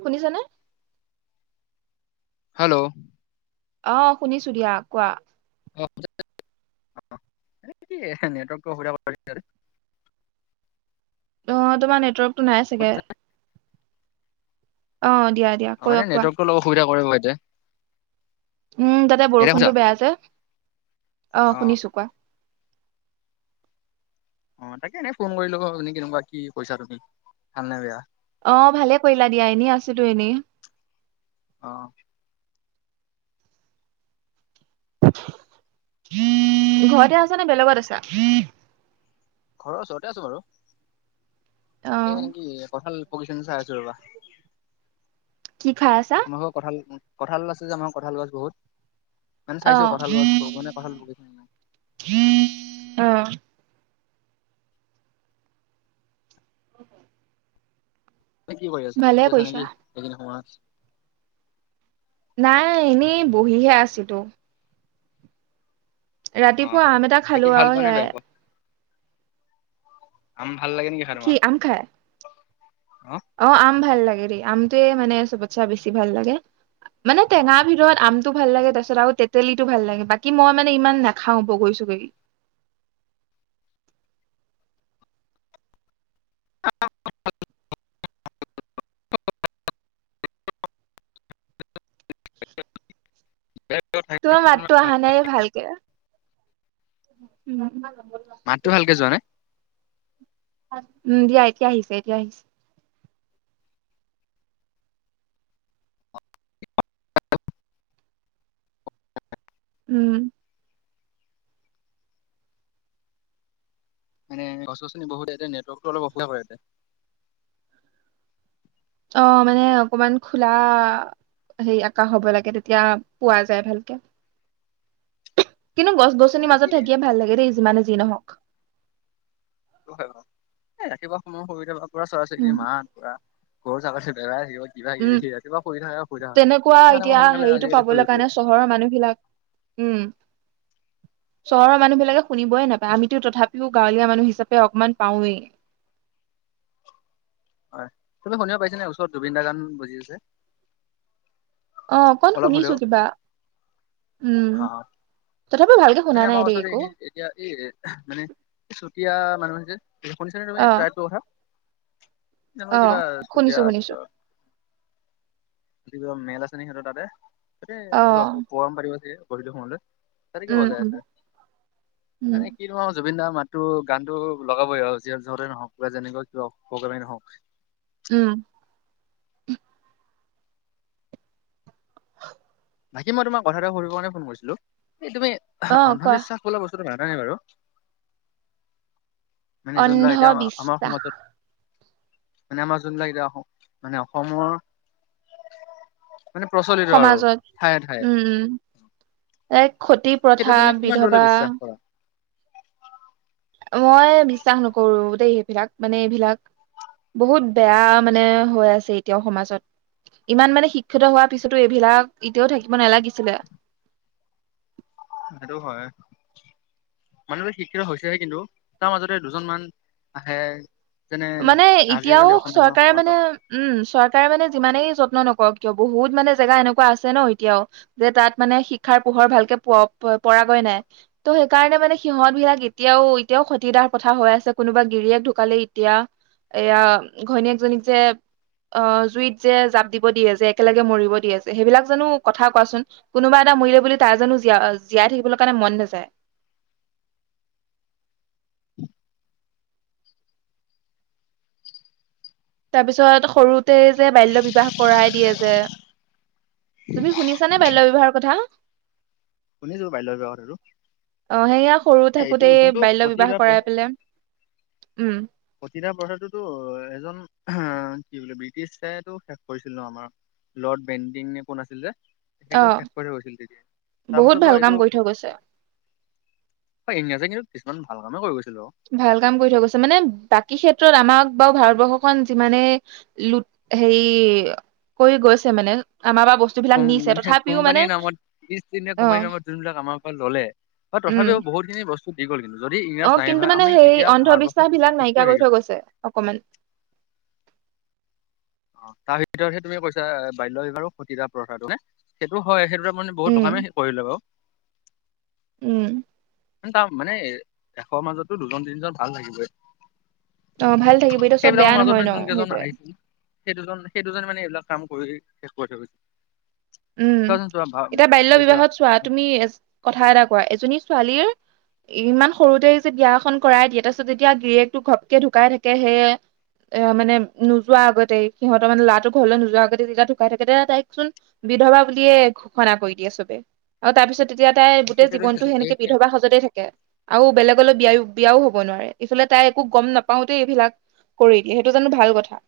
শুনিছনে? হেল্ল' অ শুনিছো দিয়া কোৱা নেটৰ্ অবিধা প অ তোমাৰ নেটৱৰ্ক নাই চাগে, অ দিয়া দিয়া অ মানে কৈ কোৱা। নেটৱৰ্কটো [unintelligible] উম তাতে এতিয়া শুনিছা বৰষুণটো বেয়া আ যে অ শুনিছো কোৱা। অ তাকে এনেই ফোন কৰিলোমি কেনেকুৱা কি কৈছা তুমি ভাল নে বেয়া? অ ভালে কৰিলা দিয়া, এনে আছোতো এনেই অ ঘৰতে আছ নে বেলেগত আছা ঘৰৰ ওচৰতে আছো বাৰু এই অ' মানেকি কঠাল পকী সেন চাই আছোঁ ৰোৱা। কি খাই আছা? আমাৰোক কথা কঁঠাল' ওলাইছে যে আমাৰ কঁঠাল গছ বহুত মানে চাইছো অ' কঠাল গছব মানে কঁঠাল বিছে নাই অ' [inaudible] কি কৰি আছা ভালে পঢ়ি আছা কৰিছা। নেকি এইখিনি সময়ত? অ নাই এনেই। বহিহে আছিলিতো অ ৰাতিপুৱা আম এটা বাকী খালো ভাল আৰু পোৱা নে বেয়া সেয়াই পোৱা আম ভাল লাগে নেকি খাৰ কি মাৰ আম খাই? অ আম ভাল লাগে আমটোৱে মানে চবতছে বেছি ভাল লাগে মানে টেঙা ভিতৰত আমটো ভাল লাগে তাৰ পিছত আৰু তেতেলীটো ভাল লাগে বাকী মই মানে ইমান নাখাও বগৰী চগৰী অ তোমাৰ মাতটো অহা নাই ভালকে মাতটো ভালকে যোৱা নাই উম দিয়া এতিয়া আহিছে এতিয়া আহিছে উম মানে গছ গছনি বহুত ইতে নেটৱৰ্কটো অলপ অসুবিধা কৰে ইতে অ মানে অকমান খোলা হেৰি আকাশ হব লাগে তেতিয়া পোৱা যায় ভালকে কিন্তু গছ গছনি মানে কি মাজত থাকিয়ে ভাল লাগে দেই যিমানে যি নহওক হয় ৰাতিপুৱা সময়ৰ সুবিধা প উম [unintelligible] মাত পুৰা ক' চাগছে বেৰা আ [unintelligible] উম তেনেকুৱা সেইকাৰণে মই এতিয়া সোনকালে হেৰিটো আজিকালি শুই পাবলৈ কাৰ উঠো নে চহৰৰ মানুহবিলাক, উম। চহৰৰ মানুহ বিলাকে শুনিবয়ে নাপায় আমিতো তথাপিও গাঁৱলীয়া মানুহ হিচাপে অকমান পাওৱেই। হয় তুমি শুনিব পাইছা নে? ওচৰত জুবিন দা গান বাজি আছে? অ অকন অলপ শুনিছো হলেও? কিবা উম আহ তথাপিও ভালকে শুনা মানে নাই আমাৰ দেই ওচৰত একো এই এতিয়া এই মানে চুতীয়া মানে শুনিছে তুমি অ এইটো ৰাইটোৰ কথা? নাযানো অ কিবা শুনিছো চুতিয়া শুনিছো মেল হেহতৰ তাতে অ কিবা পোৱম পাৰিব চাগ কৈল ফোনলে [unintelligible] তাৰকে উম বজাই উম আছে। উম মানে কি ধৰণৰ নজ [unintelligible] জুবিন দাৰ মাতো গানতটো লগাবই আৰু যিহৰ যতে নহওক বা যেনেকুৱা কিবা প্ৰগেমেগ নহওক। উম বাকী মই তোমাৰ কথা এটা সুধিবৰ কাৰণে ফোন কৰিছিলো, এই তুমি অ কোৱা অন্ধবিশ্বাস বোলা বস্তুটো বাৰু? মানে যোনবিলাক এতিয়া আমা- আমাৰ অন্ধবিশ্বাস সমাজত মানে আমাৰ যোনবিলাক এতিয়া অসম মানে অসমৰ মানে প্ৰচলিত আৰু। ঠায়ে ঠায়ে উম-উম এক ক্ষতি, সেইটো প্ৰথা, তুমি কিমান দূৰলৈ বিধৱা বিশ্বাস কৰা? মই বিশ্বাস নকৰো দেই এইবিলাক, মানে এইবিলাক বহুত বেয়া মানে হৈ আছে এতিয়াও সমাজত। ইমান মানে শিক্ষিত হোৱাৰ পিছতো এইবিলাক এতিয়াও থাকিব নালাগিছিলে। সেইটো হয়, মানুহ শিক্ষিত হৈছেহে কিন্তু তাৰ মাজতে দুজন মান আহে যেনে মানে এতিয়াও আজিকালি অসমীয়া চৰকাৰে সমাজত মানে, উম চৰকাৰে মানে যিমানেই যত্ন নকৰক বহুত মানে জেগা এনেকুৱা আছে ন এতিয়াও। যে তাত মানে শিক্ষাৰ পোহৰ ভালকে প পৰাগৈ নাই। ত সেই কাৰণে মানে সিহত বিলাক এতিয়াও-এতিয়াও খ্ষতিদাৰ কথা হৈ আছে কোনোবা গিৰিয়েক ঢুকালে এতিয়া এয়া ঘৈণীয়েকজনীক যে অ জুইত যে জাপ দিব দিয়ে যে একেলগে মৰিব দিয়েছে সেইবিলাক জানো কথা কোৱাচোন? কোনোবা মটা মৰিলে বুলি তাইজানো জ জীয়াই থাকিবলৈ কাৰণে মন নাযায়? তাৰপিছত সৰুতে যে বাল্য বিবাহ কৰাই দিয়ে যে, তুমি শুনিছানে বাল্য বিবাহৰ কথা? শুনিছো বাল্য বিবাহ কথাটো। অ সেয়া সৰু এ এইটো থাকোতে যোনটো, বাল্য সতি বিবাহ প্ৰ কৰাই পেলাই উম সতৰা প্ৰথাদটোতো এজন উ কি বুলে ব্ৰিটিছে টো শেষ কৰিছিল ন আমাৰ লৰ্ড বেণ্ডিং কোন আছিল যে? অ এখেতেও শেষ কৰে গৈছিল তেজয়া। বহুত ভাল কাম কৰি থৈ গৈছে হয় ইংৰাজ এ কিন্তু কিছুমান ভাল কামো কৰি গৈছে ভাল কাম কৰি থৈ গৈছে মানে বাকী ক্ষেত্ৰত আমাক বা ভাৰতবৰ্ষখন যিমানে লুট হেৰি কৰি গৈছে মানে আমাৰ পৰা বস্তু বিলাক কোম নিছে মানে তথাপিও মানে কোম্পানীৰ নামত ইষ্ট ইণ্ডিয়া অ কোম্পানীৰ নামত যোনবিলাক আমাৰ পৰা ললে উম তথাপিও বহুতখিনি বস্তু কিছু দি গল কিন্তু যদি ইংৰাজ অ নাহিল কিন্তু হয় মানে আমি সেই এতিয়া ভাৰতবৰ্ষত অন্ধবিশ্বাস বহুত বিলাক পিছ পৰি নাইকিয়া কৰি থাকিলো থৈ হয়। গৈছে অকমান অ তাৰ ভিতৰতহে তুমি কৈছা বাল্য বিবাহ আৰু সতি দাহ প্ৰথাটো নে সেইটো হয় সেইটো মানে বহুত উম ভালকামে কৰিলে বাও উম তাৰ মানে এশৰ মাজতো দুজন তিনিজন ভাল থাকিবই অ ভাল থাকিব এতিয়া চব সেইবিলাকৰ বেয়া মাজত নহয় মানে ন যোন কেইজন সেইটোৱে আহিছিল সেই দুজন সেই দুজনে মানে এইবিলাক কাম কৰি শেষ কৰি থৈ‌ গৈছে। উম চোৱাচোন চোৱা ভা এতিয়া বাল্য ভাবি বিবাহত চোৱা তুমি কথা এটা কোৱা এজনী ছোৱালীয়ে, - ইমান সৰুতে যে বিয়া এখন কৰাই দিয়ে তাৰপিছত যেতিয়া গিৰীয়াকটো ঘপকে ঢুকাই থাকে সেই এ মানে নোযোৱা আগতেই সিহঁতৰ মানে লৰাটো ঘৰলৈ নোযোৱা আগতে যেতিয়া ঢুকাই থাকে তেতিয়া তাইকচোন বিধৱা বুলিয়ে ঘোষণা কৰি দিয়ে চবে আৰু তাৰপিছত তেতিয়া তাই গোটেই জীৱনতটো সেনেকে বিধৱা সাজতে থাকে আৰু বেলেগলৈ বিয়াও বিয়াও হব নোৱাৰে ইফালে তাই একো গম নাপাওতে এইবিলাক কৰি দিয়ে সেইটো জানো ভাল কথা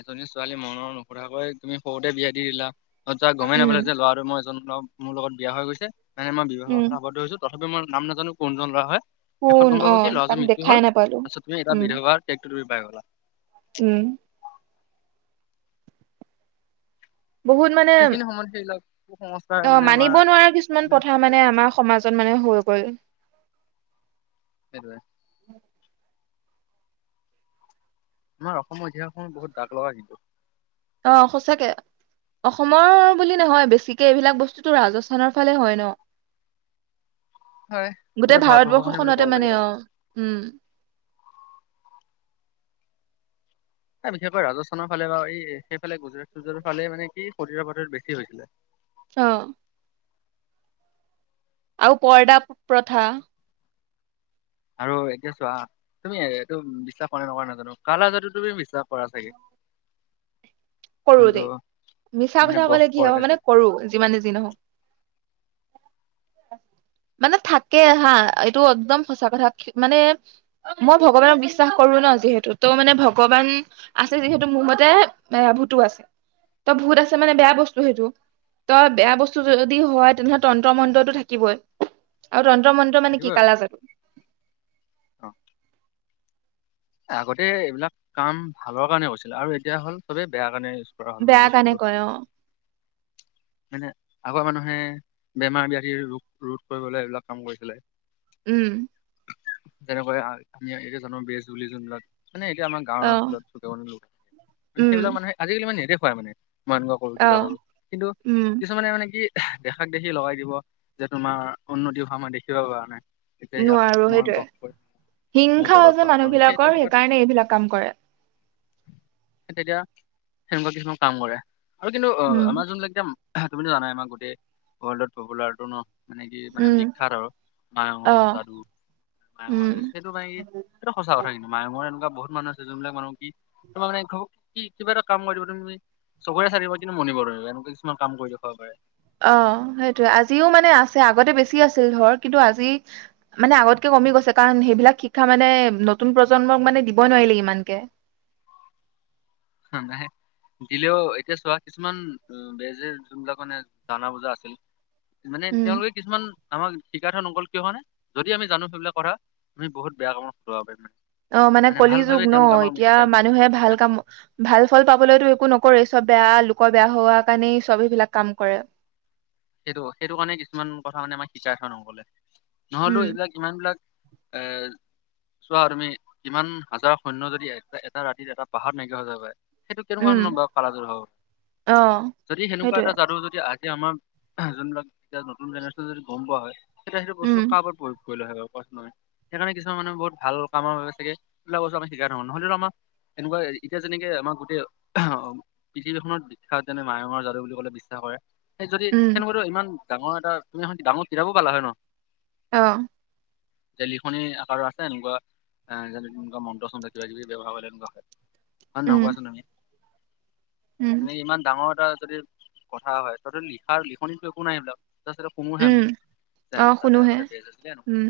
এজনী ছোৱালী মনৰ নোসোধাকৈ তুমি সৰুতে বিয়া দি দিলা অ তাই গমেই উম নাপাল যে লৰা আৰু মই এজন- মোৰ লগত বিয়া হৈ গৈছে মানে মই বিবাহত উম আৱদ্ধ হৈছো সেইটো মই নাম নাজানো কোনজন লৰা হয়। শেষত কোন গম অ পাব কি তাক লৰাজনৰ মৃত্যু দেখাই হল নাপালো তাৰপছত তুমি এটা উম বিধৱাে বেখটো? ল। উম। বহুত মানে সেইখিনি সময় সেই ল। অ মানিব নোৱাৰা কিছুমান প্ৰথা সমাজত মানে আমাৰ সমাজত মানে হৈ। হয় ই। হেতু। আমাৰ অসমৰ ইতিহাসখন বহুত দাগ লগা কিন্তু? অ সচাকে অসমৰ বুলি নহয় বেছিকে এইবিলাক বস্তুটো ৰাজস্থানৰ ফালে হয়, ন। হয় গোটেই ভাৰতবৰ্ষখনে বুলি ক'ব ভাৰতবৰ্ষখনতে পাৰি আৰু। মানে অ উম। ন বিশেষকৈ ৰাজস্থানৰ ফালে বা এই সেইফালে গুজৰাট চুজৰাটৰ ফালে মানে কি শৰীৰৰ প্ৰতিৰ বেছি হৈছিলে? অ। আও পৰ্দা প্ৰথা। আৰু এতিয়া চোৱা তুমি এইটো বিশ্বাস নকৰা নাজানো কালাযাদু তুমি বিশ্বাস? পৰা থাকে। কৰো দেই মিছা মানে কথা বস কলে কি হব কৰে যে মানে কৰো যিমানে যি নহওক? মানে থাকে হা এইটো একদম সঁচা কথা মানে মই ভগৱানক বিশ্বাস কৰো ন যিহেতু ত' মানে ভগৱান আছে যিহেতু মোৰ মতে এ ভ। ত ভুত আছে মানে বেয়া বস্তু সেইটো তই বেয়া বস্তু যদি হয় তেনেহলে তন্ত্ৰ মন্ত্ৰতটো থাকিবই আৰু তন্ত্ৰ। তন্তৰ মন্ত্ৰৰ মানে কি থাকিব অ কালাযাদু আৰু। আগতে এইবিলাক কাম ভালৰ কাৰণে কৰিছিল আৰু এতিয়া হ'ল চবে বেয়া কাৰণে? কৰা হ'ল মানে বেয়া কানে বস্তুটো কৰে অ। মানে আগৰ মানুহে বেমাৰ ব্যাধিৰ ৰোগ ৰোধ কৰিবলৈ এইবিলাক কাম কৰিছিলে? উম। তেনেকৈ আমি এইয়া জানো বে। জুলি জলাত। মানে এতিয়া আমাৰ গাওঁৰ আহ অঞ্চল চকে লোক মানে উম সেইবাক মানহে আজিকালি মানে নেদেখো? হয় মানে। মই এনেকুৱা কৰো কিবা আহ কৰো কিন্তু উম কিছুমানে মানে কি? দেখাক দেখি লগাই দিব যে তোমাৰ উন্নতি হোৱা মই দেখিব পৰা নাই? এতিয়া ইয়াক নোৱাৰো মই সেইটয়ে বস কৰিম মোৰ হিংসা যে দলত মান। বস মানুহ কৰিম সেই বিলাকৰ তেনেকুৱাত সেইকাৰণে এইবিলাক কাম কৰে? তেতিয়া সেনেকুৱা কিছুমান কাম কৰে? আৰু কিন্তু উম আমাৰ জোনবিলাক মানুহ? তুমিতো জানাই আমাৰ গোটেই ৱৰ্ল্ডত পপুলাৰটো ন। মানে কি মানে উম বিখ্যাত আৰু অ মায়ঙৰ যাদু মায়ঙৰ উম সেইটো মানে কি? টো সচা কথা কিন্ত মাঙয়ৰ এনেকুৱা মানুহ আছে যোনবিলাক মানুহ কি তোমাৰ মানে ঘ কি কিবা এটা কাম কৰিব তুমি চবৰে চাৰিবা কিন্তু মনিব নিবা এনেকে কিছুমান কাম কৰি দেখুৱাব পাৰে। অ সেইটোৱে আজিও মানে আছে আগতে বেছি আছিল ধৰ কিন্তু আজি মানে আগতকে কমি গৈছে কাৰণ সেইবিলাক শিক্ষা মানে নতুন প্ৰজন্মক মানে দিব নোৱাৰিলে ইমানকে নাহে দিলেও এতিয়া চোৱা কিছুমান বেজে যোনবিলাক মানে জানা বুজা আছিল। মানে উম তেওঁলোকে কিছুমান আমাক শিকা থ নক'ল কিয় হয়ানে যদি আমি জানো সেইবিলাক কথামি বহুত বেয়া কামতো ব্যৱহাৰ কৰিব পাৰো। মানে অ মানে কলি ভাল যুগ ভাবে ন তেওঁলোকে আমাক আমি এতিয়া শিকাই থৈ নগ'ল। মানুহে ভাল কাম ভাল ফল পাবলৈতো একো নকৰে চব বেয়া লোকৰ বেয়া হোৱা কাৰণেই চব এইবিলাক কাম কৰে। সেইটো সেইটো কাৰণে কিছুমান কথা মানে আমাক শিকাই আছ ন অংকলে নহলেও উম এইবিলাক ইমান বিলাক এ চোৱা তুমি কিমান হাজাৰ সৈন্য যদি এটা এটা ৰাতিত এটা পাহাৰ নাইকীয়া হৈ যাব পাৰে। সেইটো কেনেকুৱা উম ধৰণৰ বাৰু কালাযাদু অ হওক যদি সেনেকুৱা সেইটোৱে এটা যাদু যদি আ যেতিয়া আমাৰ যোনবিলাক এতিয়া নতুন জেনেৰেশ্যন যদি গম পোৱা হয় তেতিয়া সেইটো বস্তু উম কাৰব প্ৰয়োগ কৰি ল হয়য় সেইকাৰণে কিছুমান মানুহে বহুত ভাল কামৰ বাবে চাগে সবিলাক বস্তু আমি শিকাই থৰো নহ'লেতো আমাক এনেকুৱা এতিয়া যেনেকে আমাক গোটেই আহ পৃথিৱীখনত যেনে মায়ঙৰ যাদু বুলি ক'লে বিশ্বাস কৰে। সেই উম সন মোৰ ইমান ডাঙৰ এটা তুমি ডাঙৰ কিতাবো পালা হয় ন আহ যে লিখনি আকাৰৰ আছে এনেকুৱা এ যে এনেকুৱা মন্ত্ৰ চন্ত্ৰ কিবা কিবি ব্যৱহাৰ কৰেলে তেনেকুৱা অ উম নবোৱাচ আজি উম এনে ইমান ডাঙৰ এটা যদি কথা হয় টতেলি তাৰ লিখনিতো একো নাই এইবিলাক তাৰপিছতে কুমোহে আমি উম যে অ তাতে শুনোহে আগতে বেজ আছিলে উম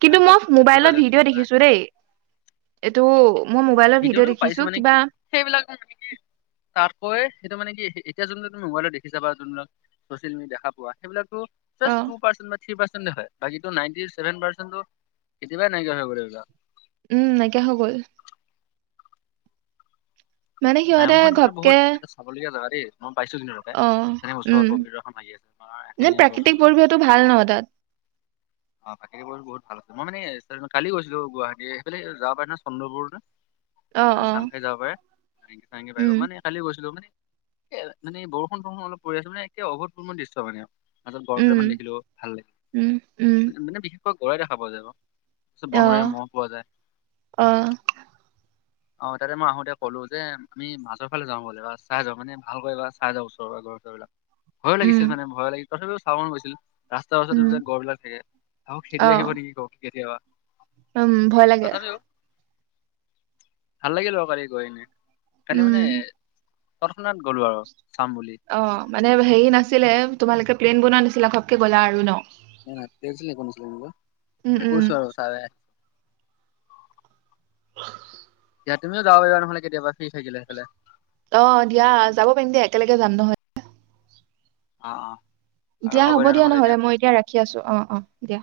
কিন্তু এক বেজ মই কৰিছিলো মোবাইলত আজ ভিডিঅ' নাই দেখিছো দেই এইটো মই মোবাইলত ভিডিঅ' ভিডঅটো দেখিছো পাইছো মানে কি কিবা সেইবিলাক মানে নেকি তাতকৈ সেইটো মানে কি এতিয়া যোনটো তুমি মোবাইলত দেখিছা যোনবিলাক চচিয়েল মিডিয়া দেখা পোৱা সেইবিলাক অ টু পাৰ্চট থ্ৰী পাৰ্চ কেতিয়াই নাইকিয়া হৈ ক উম নাইকিয়া হৈ গ'ল মানে সিহঁতে নায়ংখনতো ঘপকে বহুত এটা চাবলগীয়া য দেই মই পাইছো তিনিটকে অ যেনেক ওচৰত উম পবিত্ৰ এখন লাগি আছে তোমাৰ নে এহিঙীয়া প্ৰাকৃতিক গড় পৰিৱেশটো ভাল ন তাত অ বাকে বহুত ভাল আছে মই মানে কালি গৈছিলো গুৱাহাটী সেইফালে যাব পাৰে ন চন্দ্ৰপুৰতে অ মানে অ চাং খাই যাব পাৰে। ভে চে ভাগ উম মানে খালি গৈছিলো মানে এ মানে বৰষুণ বৰষুণ অলপ পৰি আছে মানে একে অভূতপূৰ্বণ দৃশ্য মানে মাজত গড় উম কেইটামান দেখিলোও ভাল লাগে। উম উম মানে বিহু? গড় দেখা পোৱা যাব। তাৰপিছত অ বনৰীয়া মহ পোৱা যায়। অ অ তাতে মই আহোতে ক'লো যে আমি মাজৰ ফালে যাওঁ বলা ৰাস্তা চাই যাওঁ মানে ভালকৈবাৰ চাই যাওঁ ওচৰৰ সেইবিলাক। ভয় উম লাগিছিল মানে ভয় লাগিছিল। তথাপিও চাব মন গৈছিল। ৰাস্তা ওচৰতে উম যে গড়ঁ বিলাক থাকে। অ খেদি আহিব নেকি ক? কেতিয়াবা [inaudible] উম ভয় লাগে। তথাপিও ভাল লাগে লকাৰী গৈ। কালি উম মানে, ততখনাত গ'লো আও। চাম বুলি। অ মানে? হেৰি নাছিলে তোমালোকে প্লেন বনোৱা নাছিলা খবকে গ'লা আৰু ন। [unintelligible] [unintelligible] আৰু উম উম চাৰে। অ এতিয়া তুমিও যাব পাৰিবানহলে কেতিয়াবা ফ্ৰী থাকিলে সেই ফালে। অ দিয়া যাব পাৰিম দিয়া একেলগে যাম নহয়। অ অ। দিয়া হ'ব দিয়া নহলে মই এতিয়া ৰাখি আছো অ অ দিয়া।